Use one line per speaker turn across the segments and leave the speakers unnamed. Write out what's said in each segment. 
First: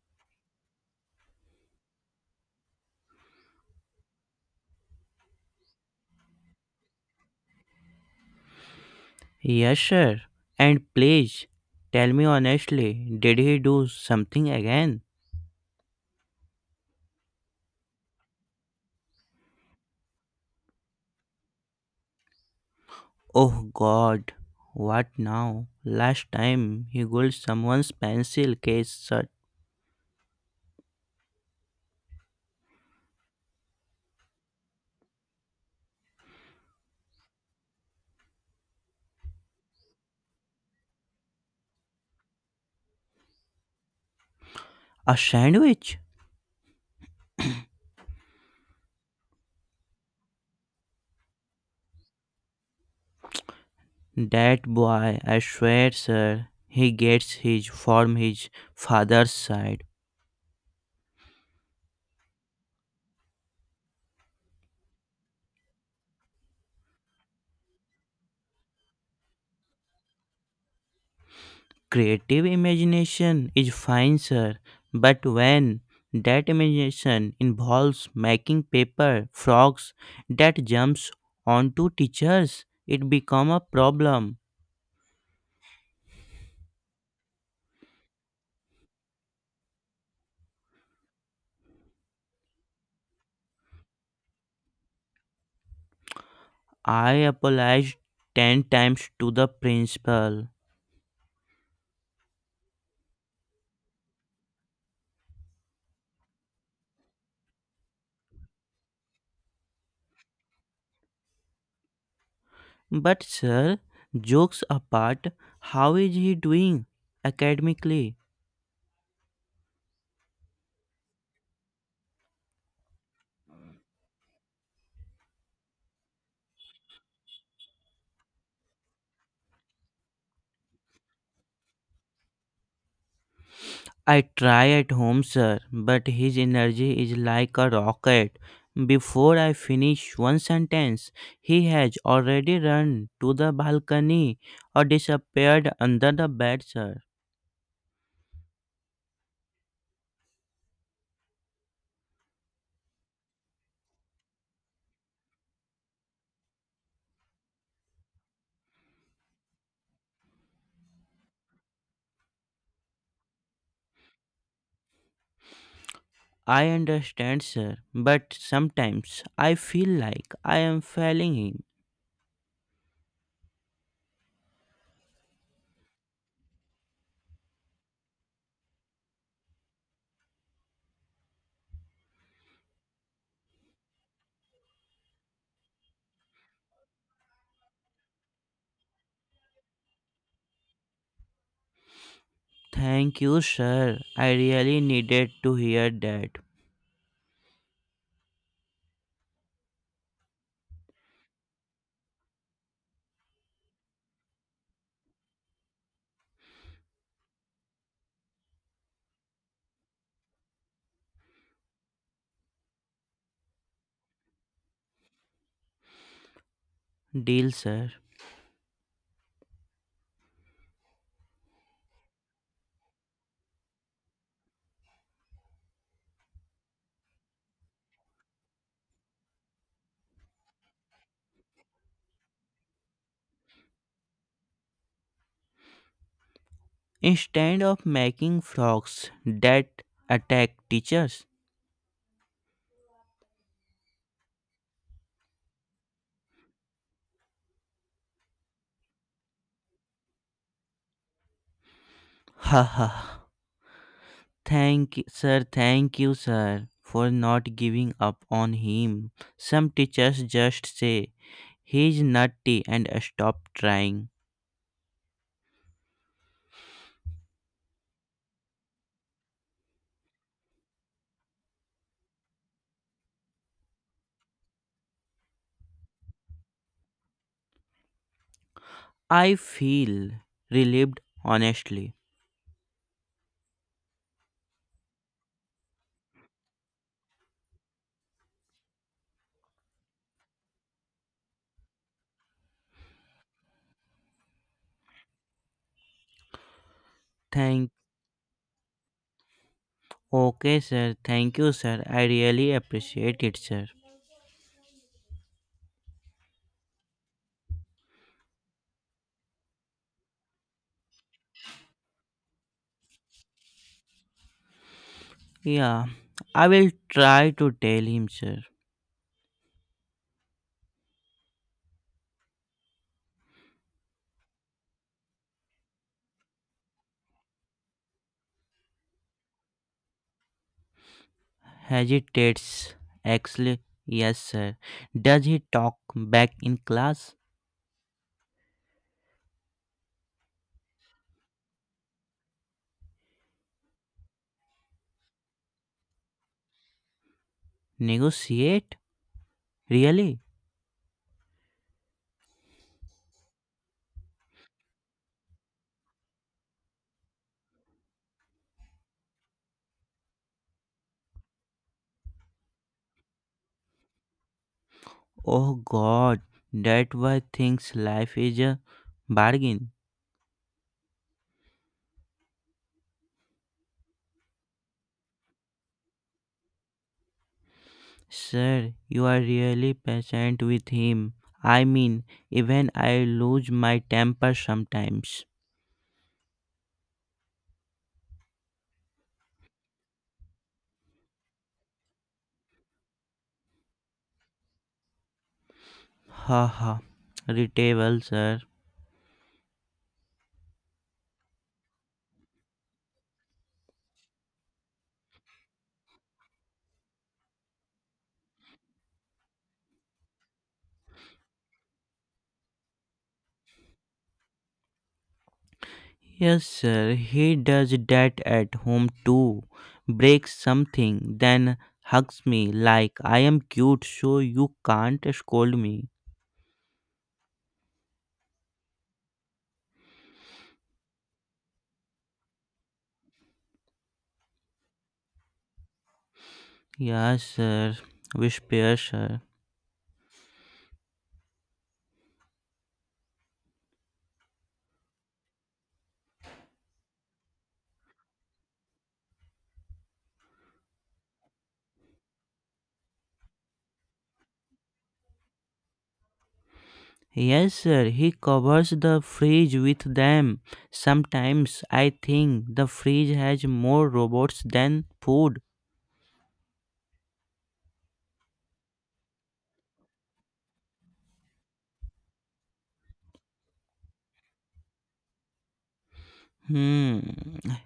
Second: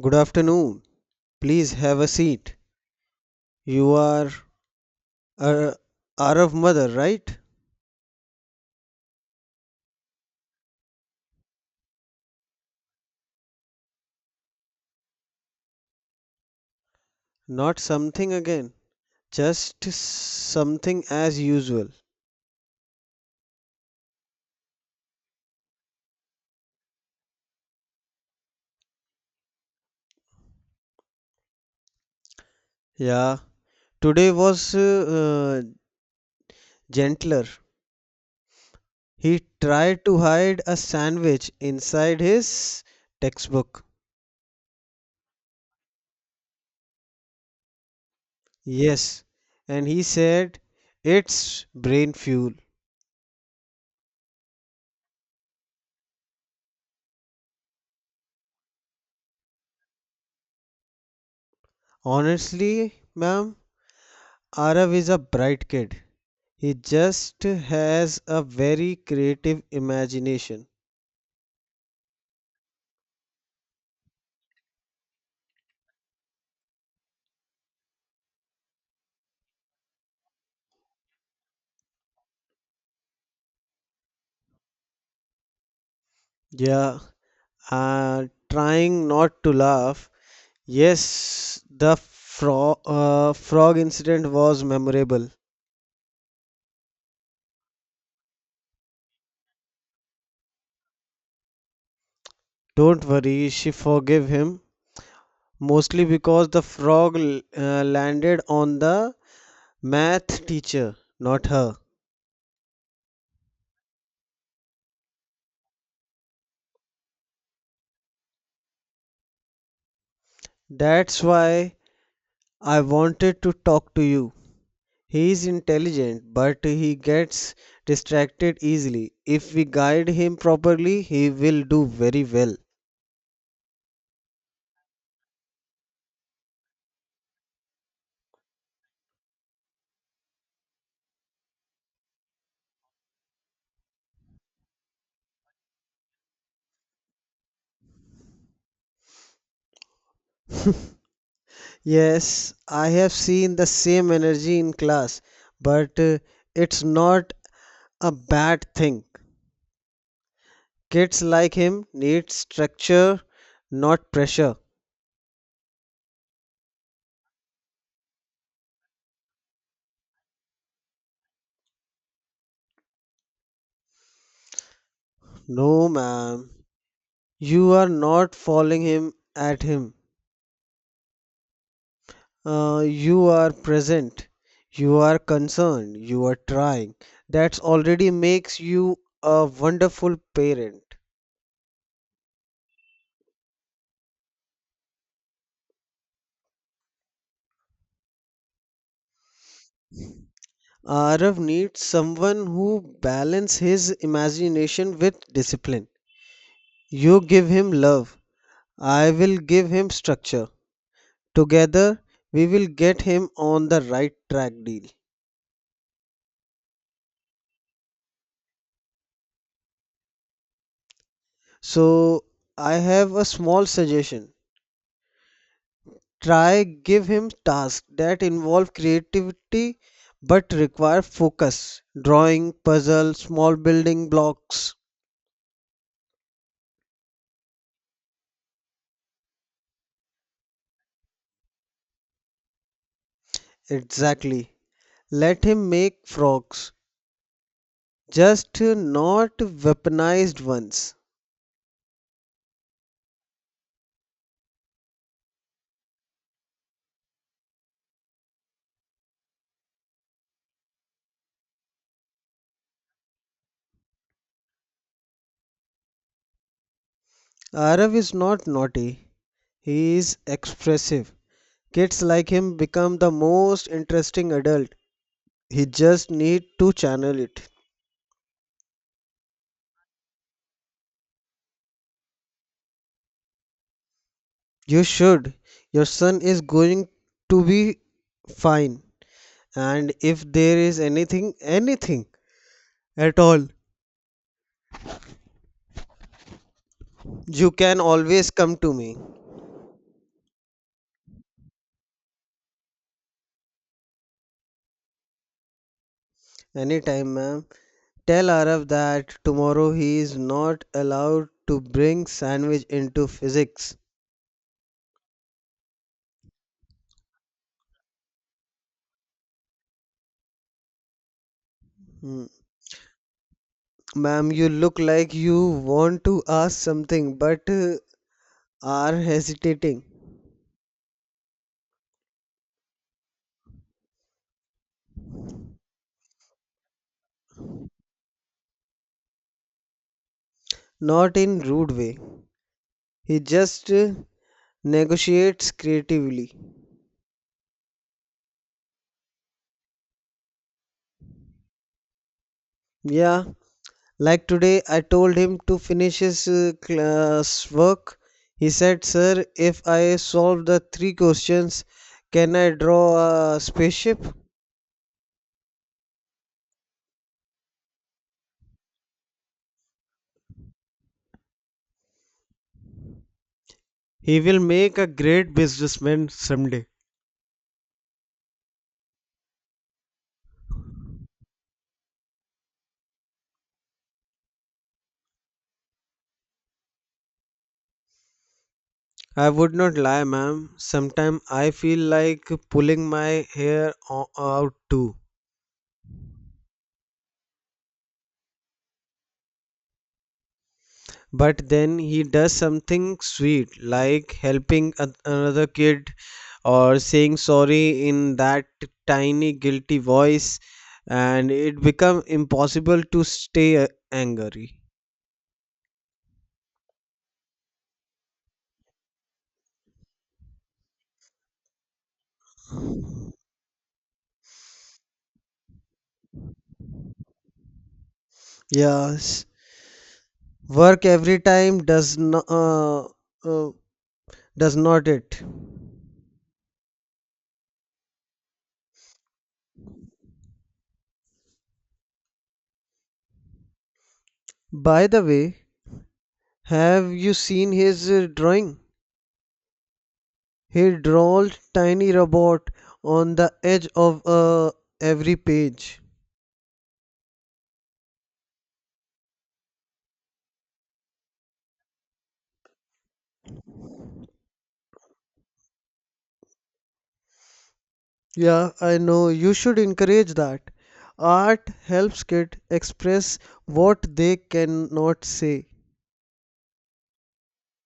Good afternoon. Please have a seat. You are a Arab mother, right?
Yes, sir. And please, tell me honestly, did he do something again?
Not something again, just something as usual.
Oh god, what now? Last time he got someone's pencil case shut.
Yeah, today was uh, gentler. He tried to hide a sandwich inside his textbook.
A sandwich?
Yes, and he said it's brain fuel.
That boy, I swear, sir, he gets his from his father's side.
Honestly, ma'am, Arav is a bright kid. He just has a very creative imagination.
Creative imagination is fine, sir, but when that imagination involves making paper frogs that jumps onto teachers, it become a problem.
Yeah, trying not to laugh. Yes, the frog incident was memorable.
I apologized 10 times to the principal.
Don't worry, she forgave him mostly because the frog landed on the math teacher, not her.
But sir, jokes apart, how is he doing academically?
That's why I wanted to talk to you. He is intelligent, but he gets distracted easily. If we guide him properly, he will do very well.
I try at home, sir, but his energy is like a rocket. Before I finish one sentence, he has already run to the balcony or disappeared under the bed, sir.
Yes, I have seen the same energy in class, but it's not a bad thing. Kids like him need structure, not pressure.
I understand, sir, but sometimes I feel like I am failing him.
No, ma'am, you are not following him at him. You are present, you are concerned, you are trying. That already makes you a wonderful parent.
Thank you, sir. I really needed to hear that.
Arav needs someone who balance his imagination with discipline. You give him love, I will give him structure. Together, we will get him on the right track deal.
Deal, sir.
So, I have a small suggestion. Try give him tasks that involve creativity but require focus, drawing puzzle small building blocks.
Instead of making frogs that attack teachers,
Exactly, let him make frogs, just not weaponized ones.
haha. Sir, thank you, sir, for not giving up on him. Some teachers just say he's nutty and stop trying.
Arav is not naughty, he is expressive. Kids like him become the most interesting adult. He just need to channel it.
I feel relieved, honestly.
You should. Your son is going to be fine, and if there is anything at all, you
Thank.
can always come to me.
Okay, sir. Thank you, sir. I really appreciate it, sir.
Anytime, ma'am. Tell Arav that tomorrow he is not allowed to bring sandwich into physics.
Yeah, I will try to tell him, sir.
Hmm, ma'am, you look like you want to ask something but are hesitating.
Hesitates. Actually, yes, sir. Does he talk back in class?
Not in rude way, he just negotiates creatively.
Negotiate? Really?
Yeah. Like today, I told him to finish his class work. He said, Sir, if I solve the three questions, can I draw a spaceship?
Oh God, that why thinks life is a bargain.
He will make a great businessman someday.
Sir, you are really patient with him. I mean, even I lose my temper sometimes.
I would not lie, ma'am. Sometimes I feel like pulling my hair out too.
Ha ha, retable, sir.
But then he does something sweet, like helping another kid or saying sorry in that tiny guilty voice, and it become impossible to stay angry.
Yes, sir, he does that at home too. Breaks something, then hugs me like I am cute, so you can't scold me.
Yes, work every time uh, does not it.
Yes, sir, whisper, sir.
By the way, have you seen his drawing? He draws tiny robot on the edge of every page.
Yes, sir, he covers the fridge with them. Sometimes I think the fridge has more robots than food.
Yeah, I know. You should encourage that. Art helps kids express what they cannot say.
Hmm,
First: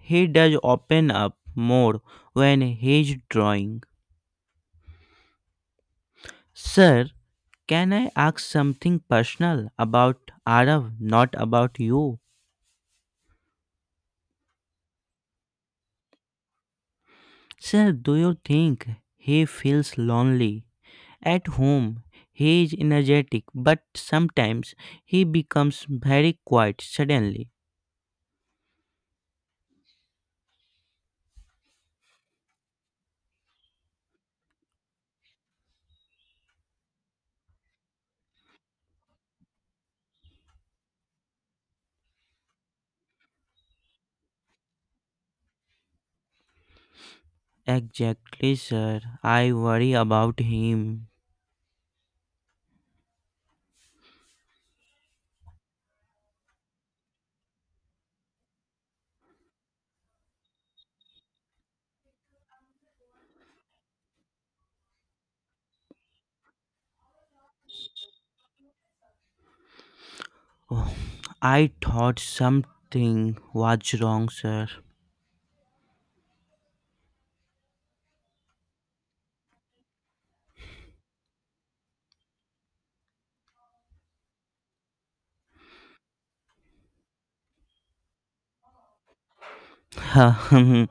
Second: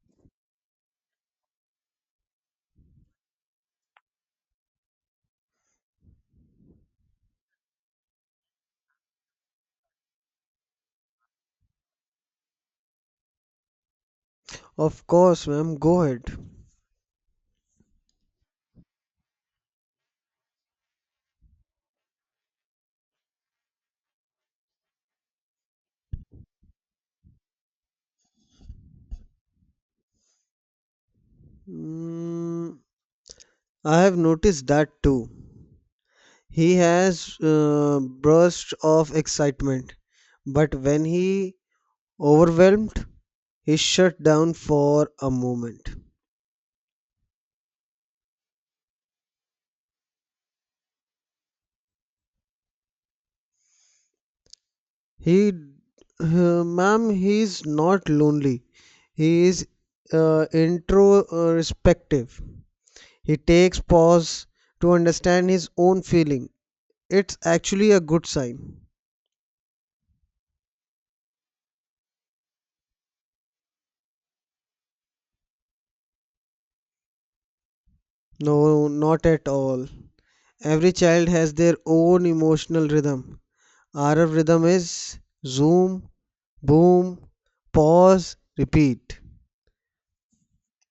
he does open up more when he's drawing. Sir, can I ask something personal about Arav, not about you?
Of course, ma'am, go ahead.
Sir, do you think he feels lonely? At home, he is energetic, but sometimes he becomes very quiet suddenly.
Mm, I have noticed that too. He has bursts of excitement, but when he overwhelmed, he shut down for a moment.
Exactly, sir. I worry about him.
He, uh, Ma'am, he's not lonely. He is introspective. He takes pause to understand his own feeling. It's actually a good sign.
Oh, I thought something was wrong, sir.
No, not at all. Every child has their own emotional rhythm. Our rhythm is zoom, boom, pause, repeat.
A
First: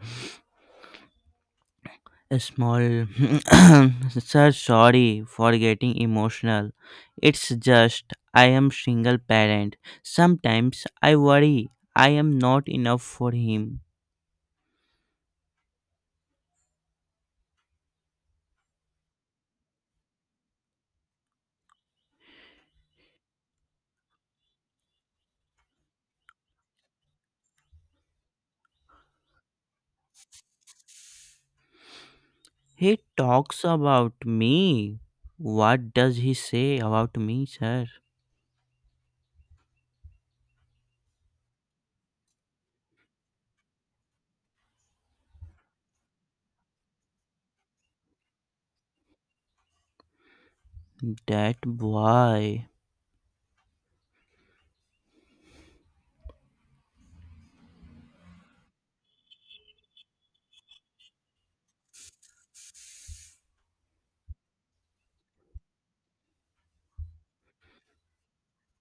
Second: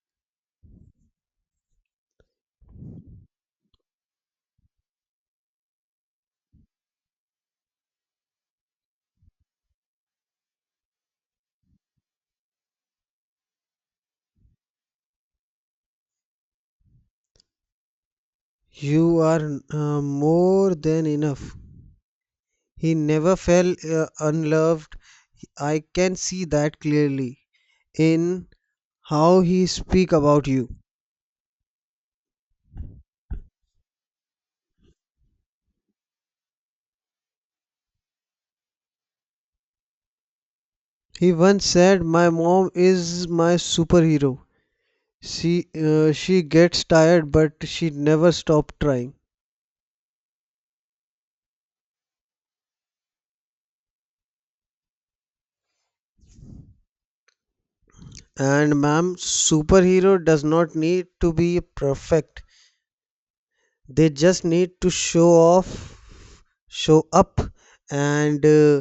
small. Sir, sorry for getting emotional. It's just I am single parent. Sometimes I worry I am not enough for him.
You are more than enough. He never felt unloved. I can see that clearly in how he speak about you.
He talks about me. What does he say about me, sir?
He once said, "My mom is my superhero. She she gets tired but she never stops trying."
That boy.
And ma'am, superhero does not need to be perfect. They just need to show up and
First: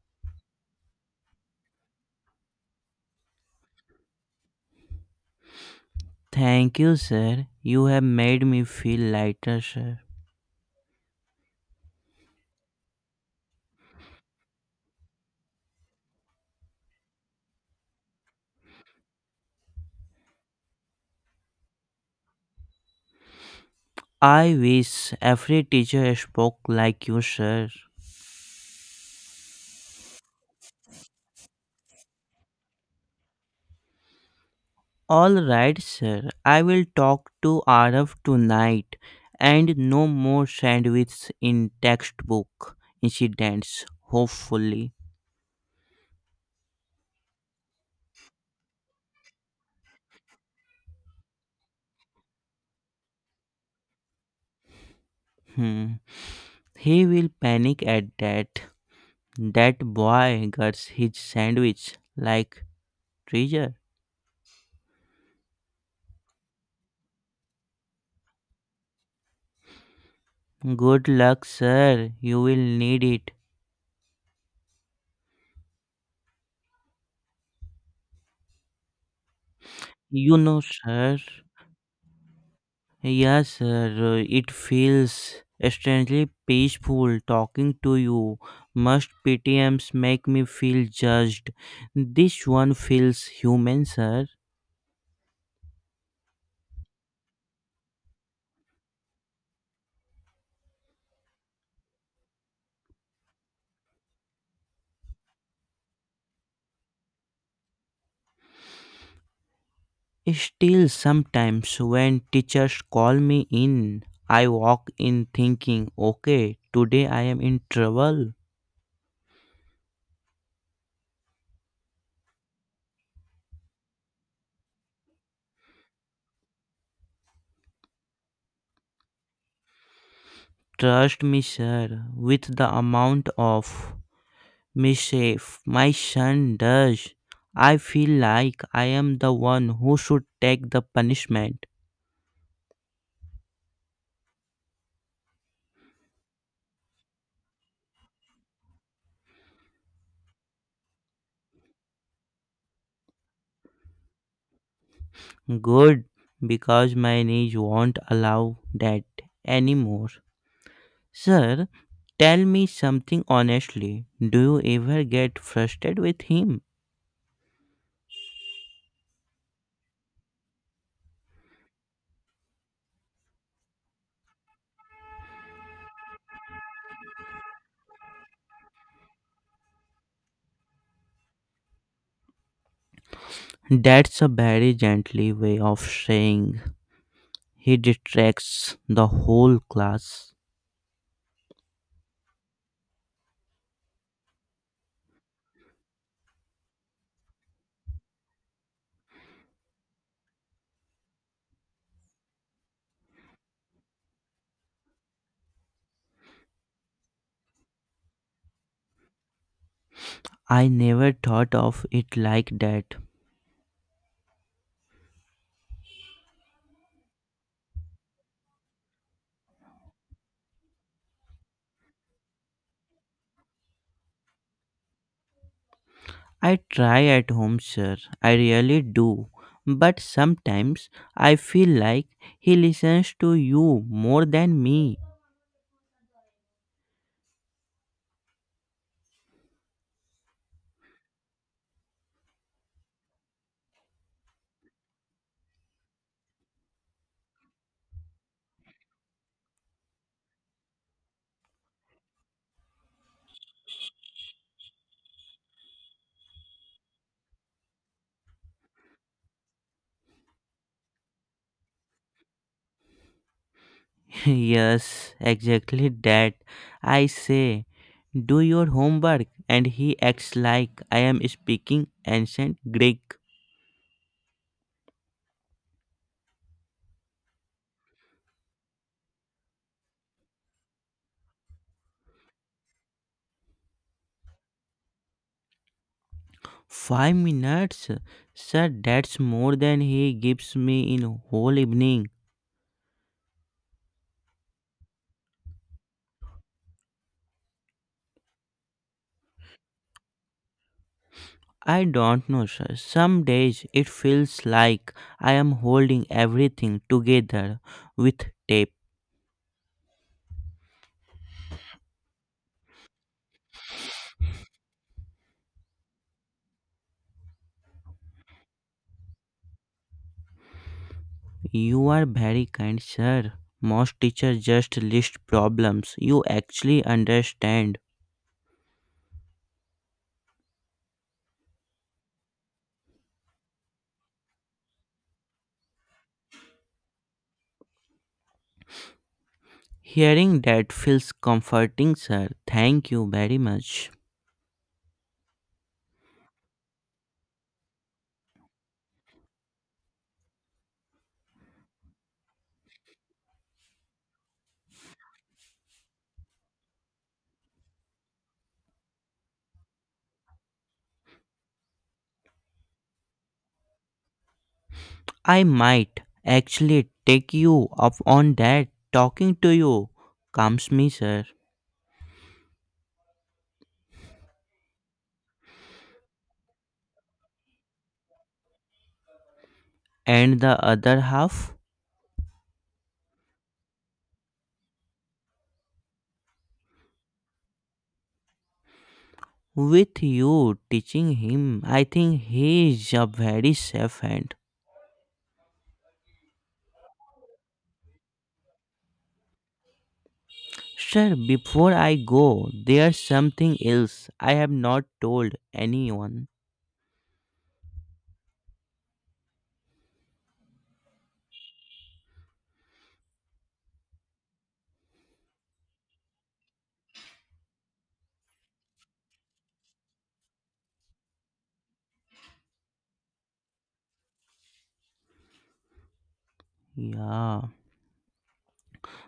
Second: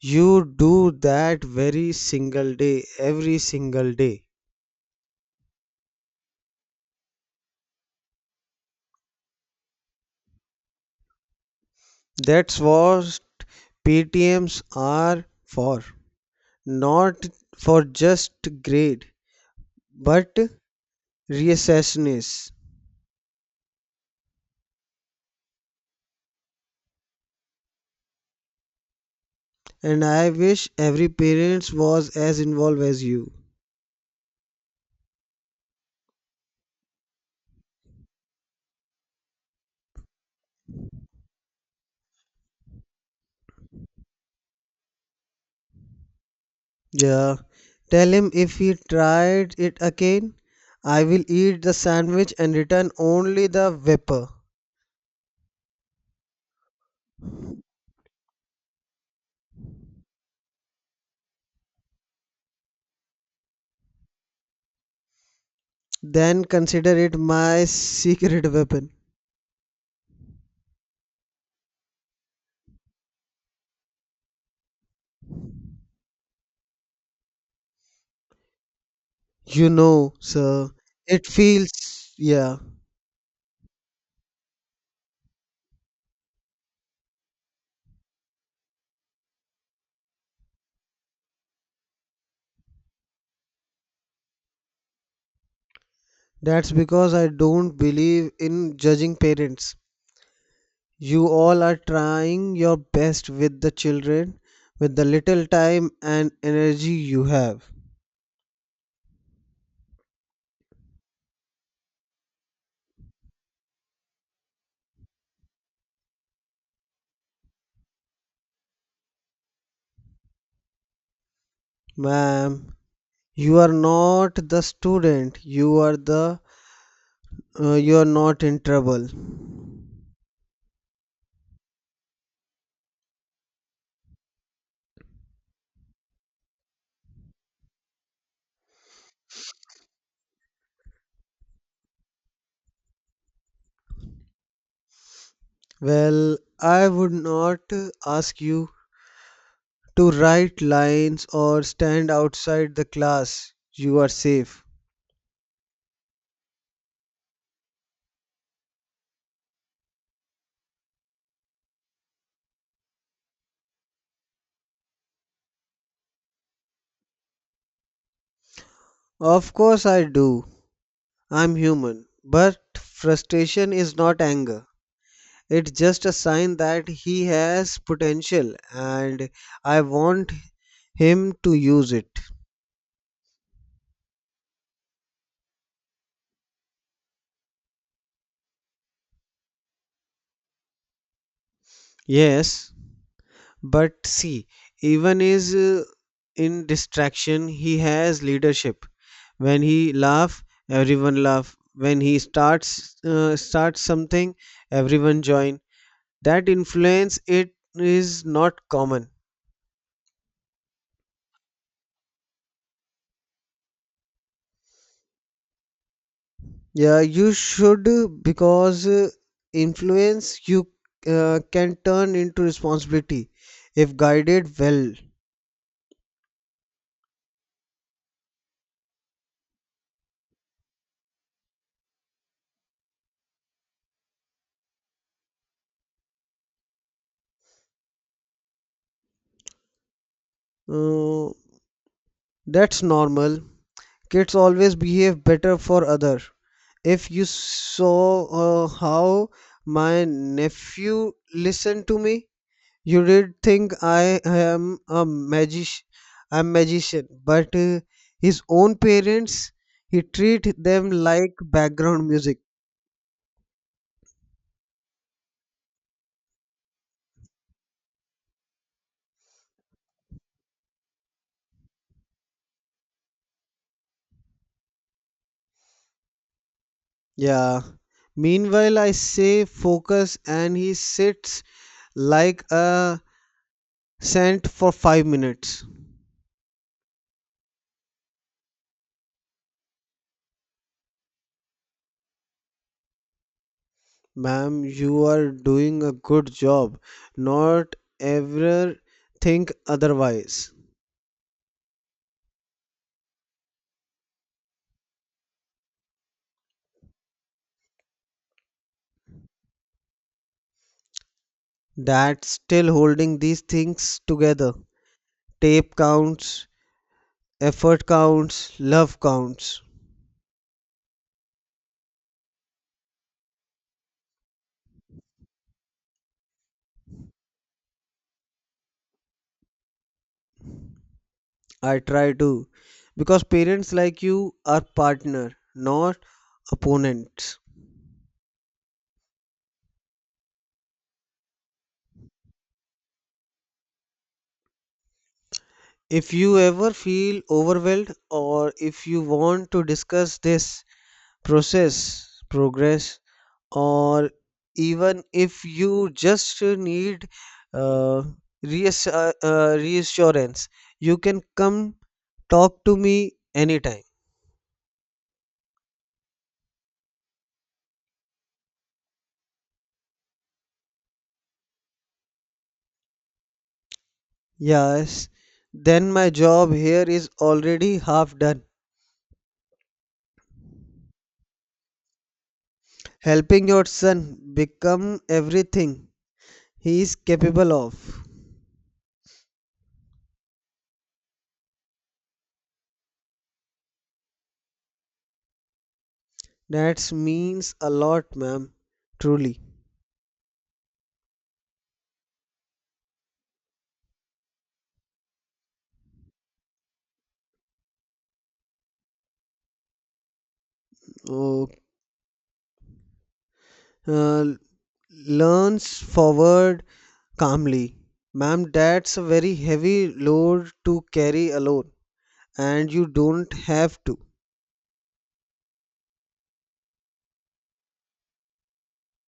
you do that every single day.
Thank you, sir. You have made me feel lighter, sir.
That's what PTMs are for. Not for just grade, but recessionists.
I wish every teacher spoke like you, sir.
And I wish every parents was as involved as you.
All right, sir. I will talk to Arav tonight and no more sandwiches in textbook incidents, hopefully.
Yeah, tell him if he tried it again, I will eat the sandwich and return only the vapor.
Hmm. He will panic at that. That boy gets his sandwich like treasure.
Then consider it my secret weapon.
Good luck, sir. You will need it.
You know,
You know,
sir,
sir.
it feels, yeah.
Yes, sir. It feels strangely peaceful talking to you. Must PTMs make me feel judged? This one feels human, sir.
That's because I don't believe in judging parents. You all are trying your best with the children, with the little time and energy you have.
Still, sometimes when teachers call me in, I walk in thinking, okay, today I am in trouble.
Ma'am, you are not the student. You are the you are not in trouble.
Trust me, sir, with the amount of mischief, my son does. I feel like I am the one who should take the punishment.
Well, I would not ask you to write lines or stand outside the class. You are safe.
Good, because my knees won't allow that anymore. Sir, tell me something honestly. Do you ever get frustrated with him?
Of course I do. I'm human. But frustration is not anger. It's just a sign that he has potential and I want him to use it.
That's a very gently way of saying he distracts the whole class.
Yes, but see, even is in distraction, he has leadership. When he laugh, everyone laugh. When he starts something, everyone join. That influence it is not common.
I never thought of it like that.
Yeah, you should because influence you can turn into responsibility if guided well.
I try at home, sir. I really do. But sometimes I feel like he listens to you more than me.
Uh, that's normal. Kids always behave better for other. If you saw how my nephew listened to me, you did think I'm magician. But his own parents, he treat them like background music.
Yes, exactly that. I say, do your homework, and he acts like I am speaking ancient Greek.
Yeah. Meanwhile, I say focus and he sits like a saint for 5 minutes.
5 minutes? Sir, that's more than he gives me in whole evening.
Ma'am, you are doing a good job. Not ever think otherwise.
I don't know, sir. Some days it feels like I am holding everything together with tape.
That's still holding these things together. Tape counts, effort counts, love counts.
You are very kind, sir. Most teachers just list problems you actually understand.
I try to. Because parents like you are partner, not opponents.
Hearing that feels comforting, sir. Thank you very much.
If you ever feel overwhelmed or if you want to discuss this progress, or even if you just need uh, reassurance, you can come talk to me anytime.
I might actually take you up on that. Talking to you calms me, sir.
Yes, then my job here is already half done.
And the other half?
Helping your son become everything he is capable of.
With you teaching him. I think he is a very safe hand.
That means a lot, ma'am. Truly.
Sir, before I go, there's something else I have not told anyone.
Oh, uh, leans forward calmly. Ma'am, that's a very heavy load to carry alone, and you don't have to.
Yeah,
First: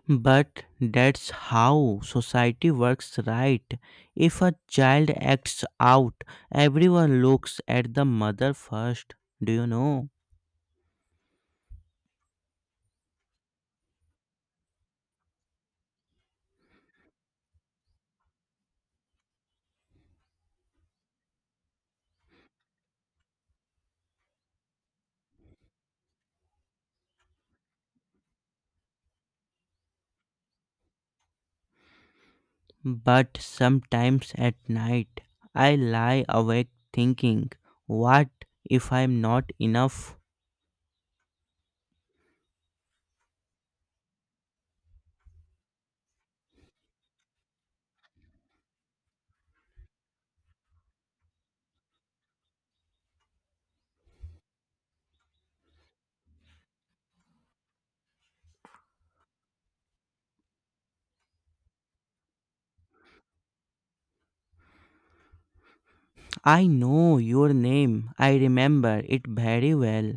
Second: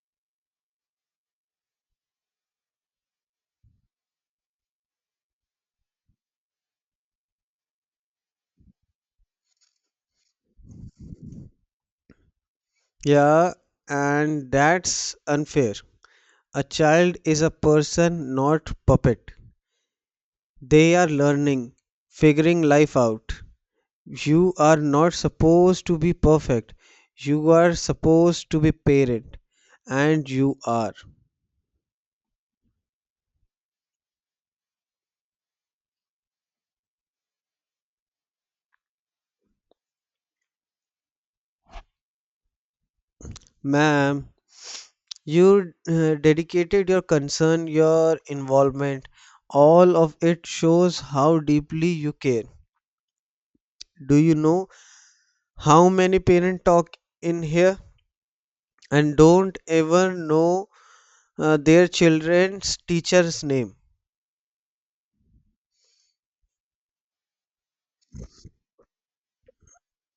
but that's how society works, right? If a child acts out, everyone looks at the mother first, do you know?
Yeah, and that's unfair. A child is a person, not puppet. They are learning, figuring life out. You are not supposed to be perfect. You are supposed to be parent, and you are.
But sometimes at night, I lie awake thinking, what if I'm not enough?
Ma'am, you dedicated your concern, your involvement, all of it shows how deeply you care. Do you know how many parents talk in here and don't ever know their children's teacher's name
I know your name. I remember it very well.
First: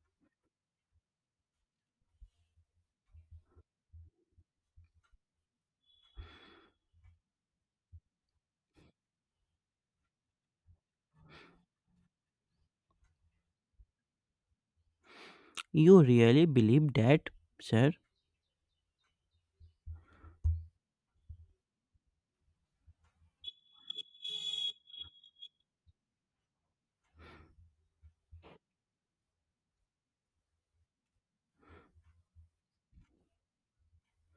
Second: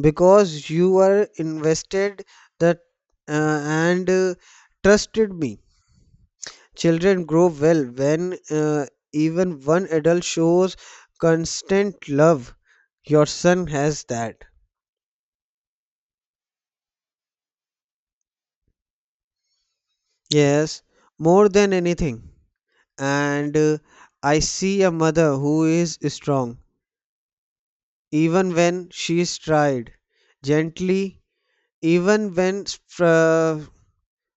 because you are invested that uh, and trusted me. Children grow well when even one adult shows constant love. Your son has that.
You really believe that, sir?
Yes, more than anything. And I see a mother who is strong, even when she is tried, gently, even when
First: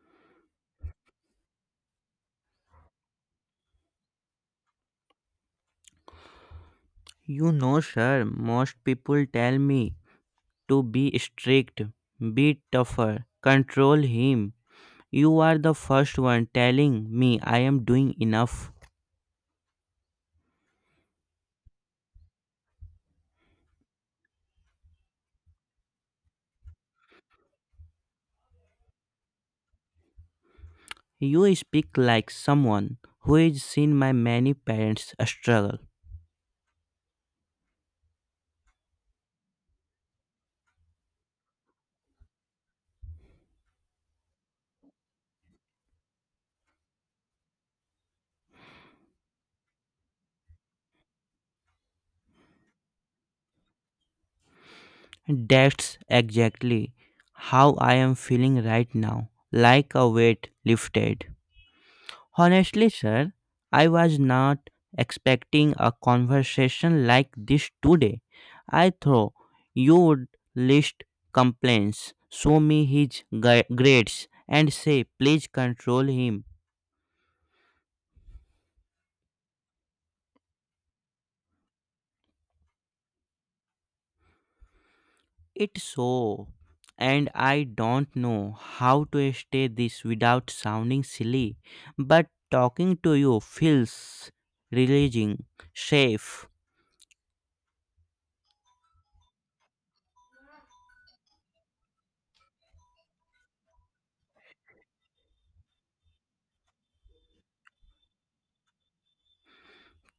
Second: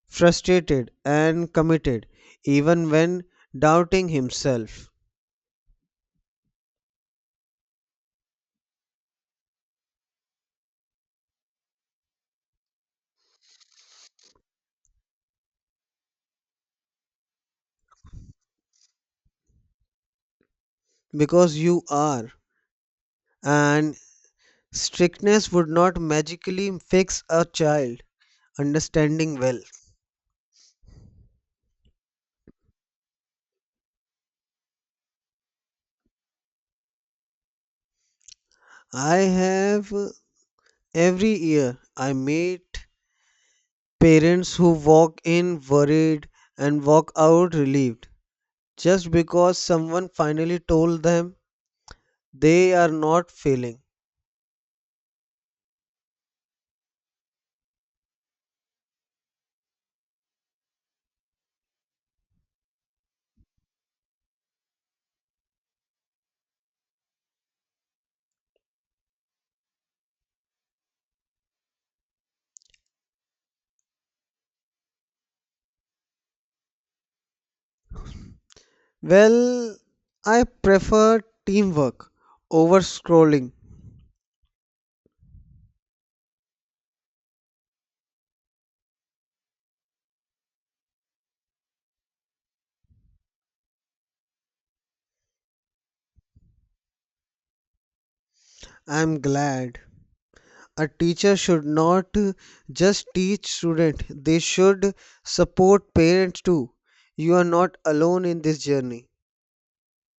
frustrated and committed, even when doubting himself.
You know, sir, most people tell me to be strict, be tougher, control him. You are the first one telling me I am doing enough.
Because you are. And strictness would not magically fix a child understanding well.
You speak like someone who has seen my many parents struggle.
I have every year I meet parents who walk in worried and walk out relieved just because someone finally told them they are not failing.
That's exactly how I am feeling right now, like a weight lifted. Honestly, sir, I was not expecting a conversation like this today. I thought you would list complaints, show me his grades, and say, please control him.
Well, I prefer teamwork over scrolling.
It's so. And I don't know how to stay this without sounding silly, but talking to you feels releasing, safe.
I'm glad a teacher should not just teach students. They should support parents too. You are not alone in this journey.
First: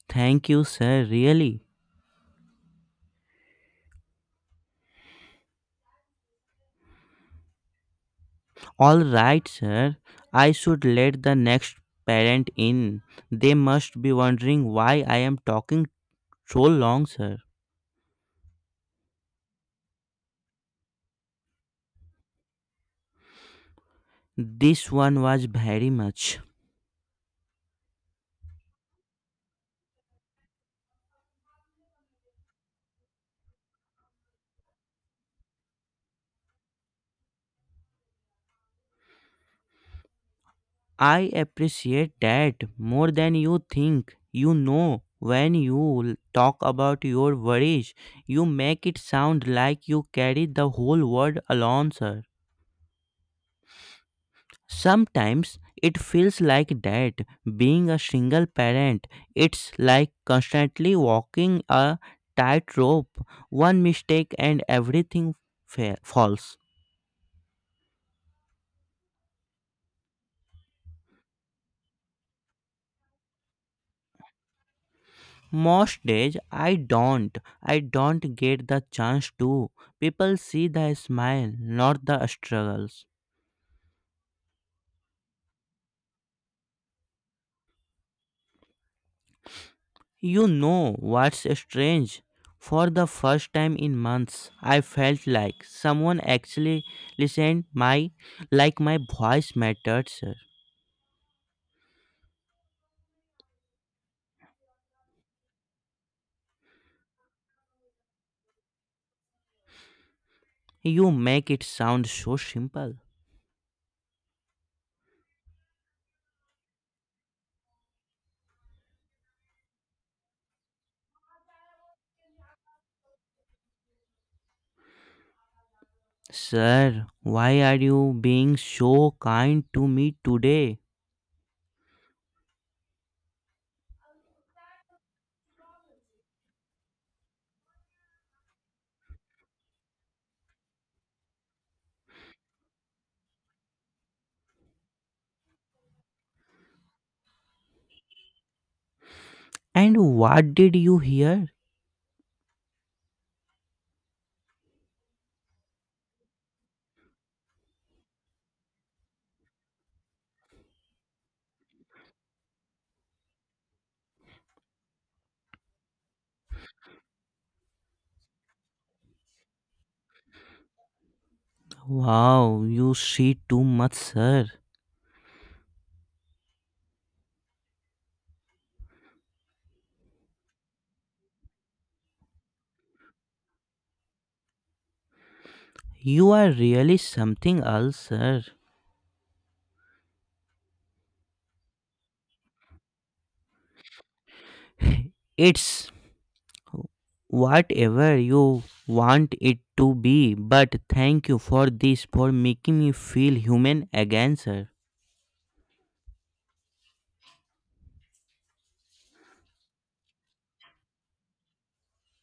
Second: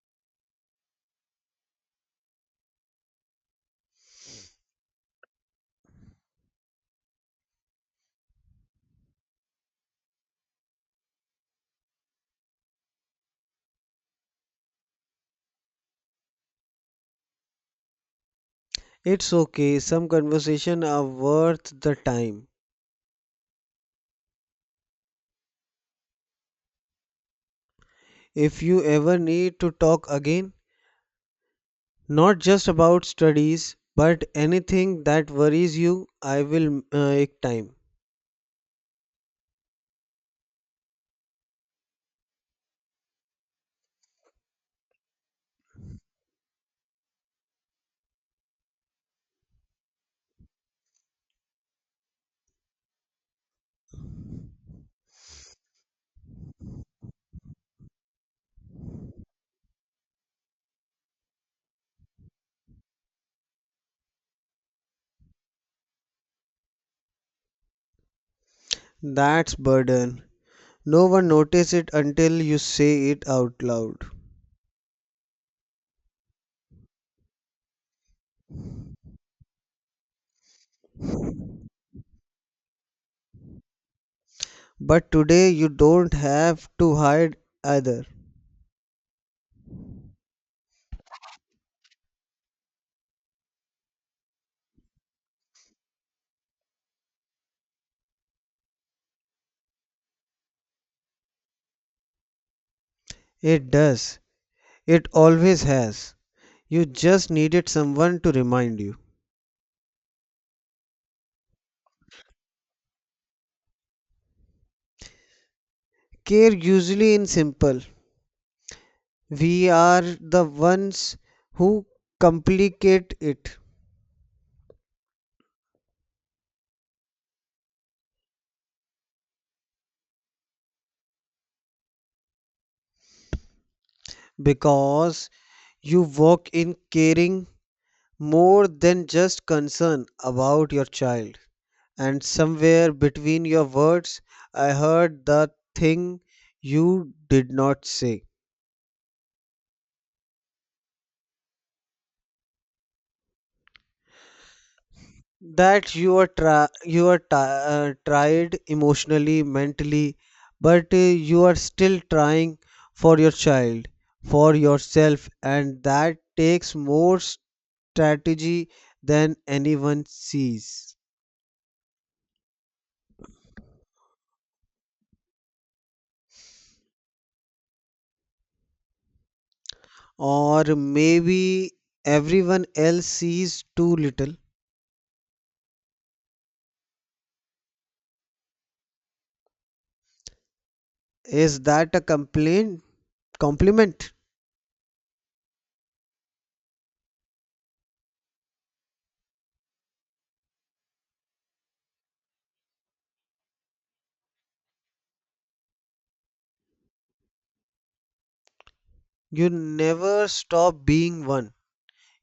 Thank you, sir, really. All right, sir. I should let the next parent in. They must be wondering why I am talking so long, sir.
It's okay, some conversations are worth the time.
This one was very much.
If you ever need to talk again, not just about studies but anything that worries you, I will make time.
I appreciate that more than you think. You know, when you talk about your worries, you make it sound like you carry the whole world alone, sir. Sometimes it feels like that being a single parent, it's like constantly walking a tightrope. One mistake and everything falls.
That's burden, no one notices it until you say it out loud.
Most days I don't. I don't get the chance to. People see the smile, not the struggles.
But today you don't have to hide either.
You know what's strange? For the first time in months, I felt like someone actually listened my like my voice mattered, sir.
It does. It always has. You just needed someone to remind you.
You make it sound so simple.
Care usually in simple. We are the ones who complicate it.
Sir, why are you being so kind to me today?
Because you walk in caring more than just concern about your child. And somewhere between your words, I heard the thing you did not say.
And what did you hear?
That you are ti tired emotionally mentally but you are still trying for your child, for yourself, and that takes more strategy than anyone sees.
Wow, you see too much, sir.
Or maybe everyone else sees too little.
You are really something else, sir.
Is that a complaint, compliment?
It's whatever you want it to be, but thank you for this, for making me feel human again, sir.
You never stop being one,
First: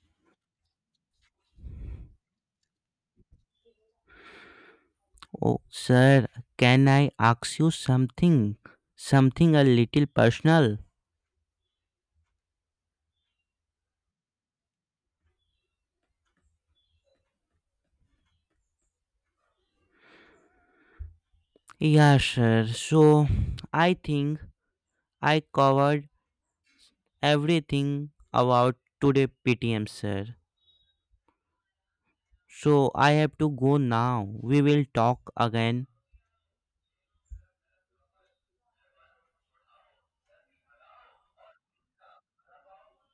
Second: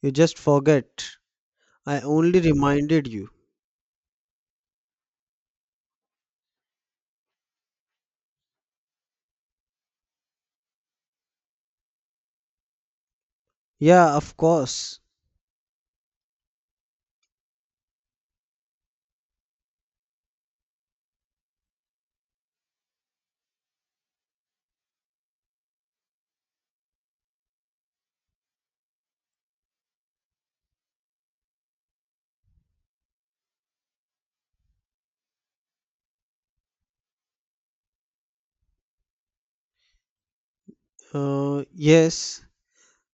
you just forget. I only reminded you.
Oh sir, can I ask you something, a little personal?
Yeah, of course.
Yeah sir, so I think I covered everything about today PTM, sir, so I have to go now. We will talk again.
Yes,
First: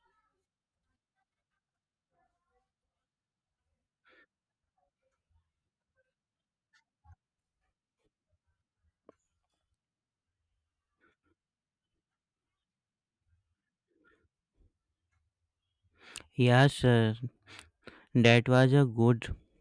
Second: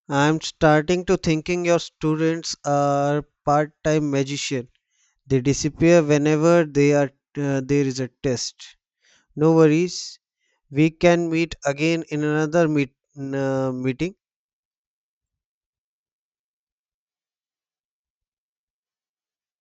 I'm starting to thinking your students are part-time magician. They disappear whenever they are there is a test. No worries. We can meet again in another meeting.
Yeah sir, that was a good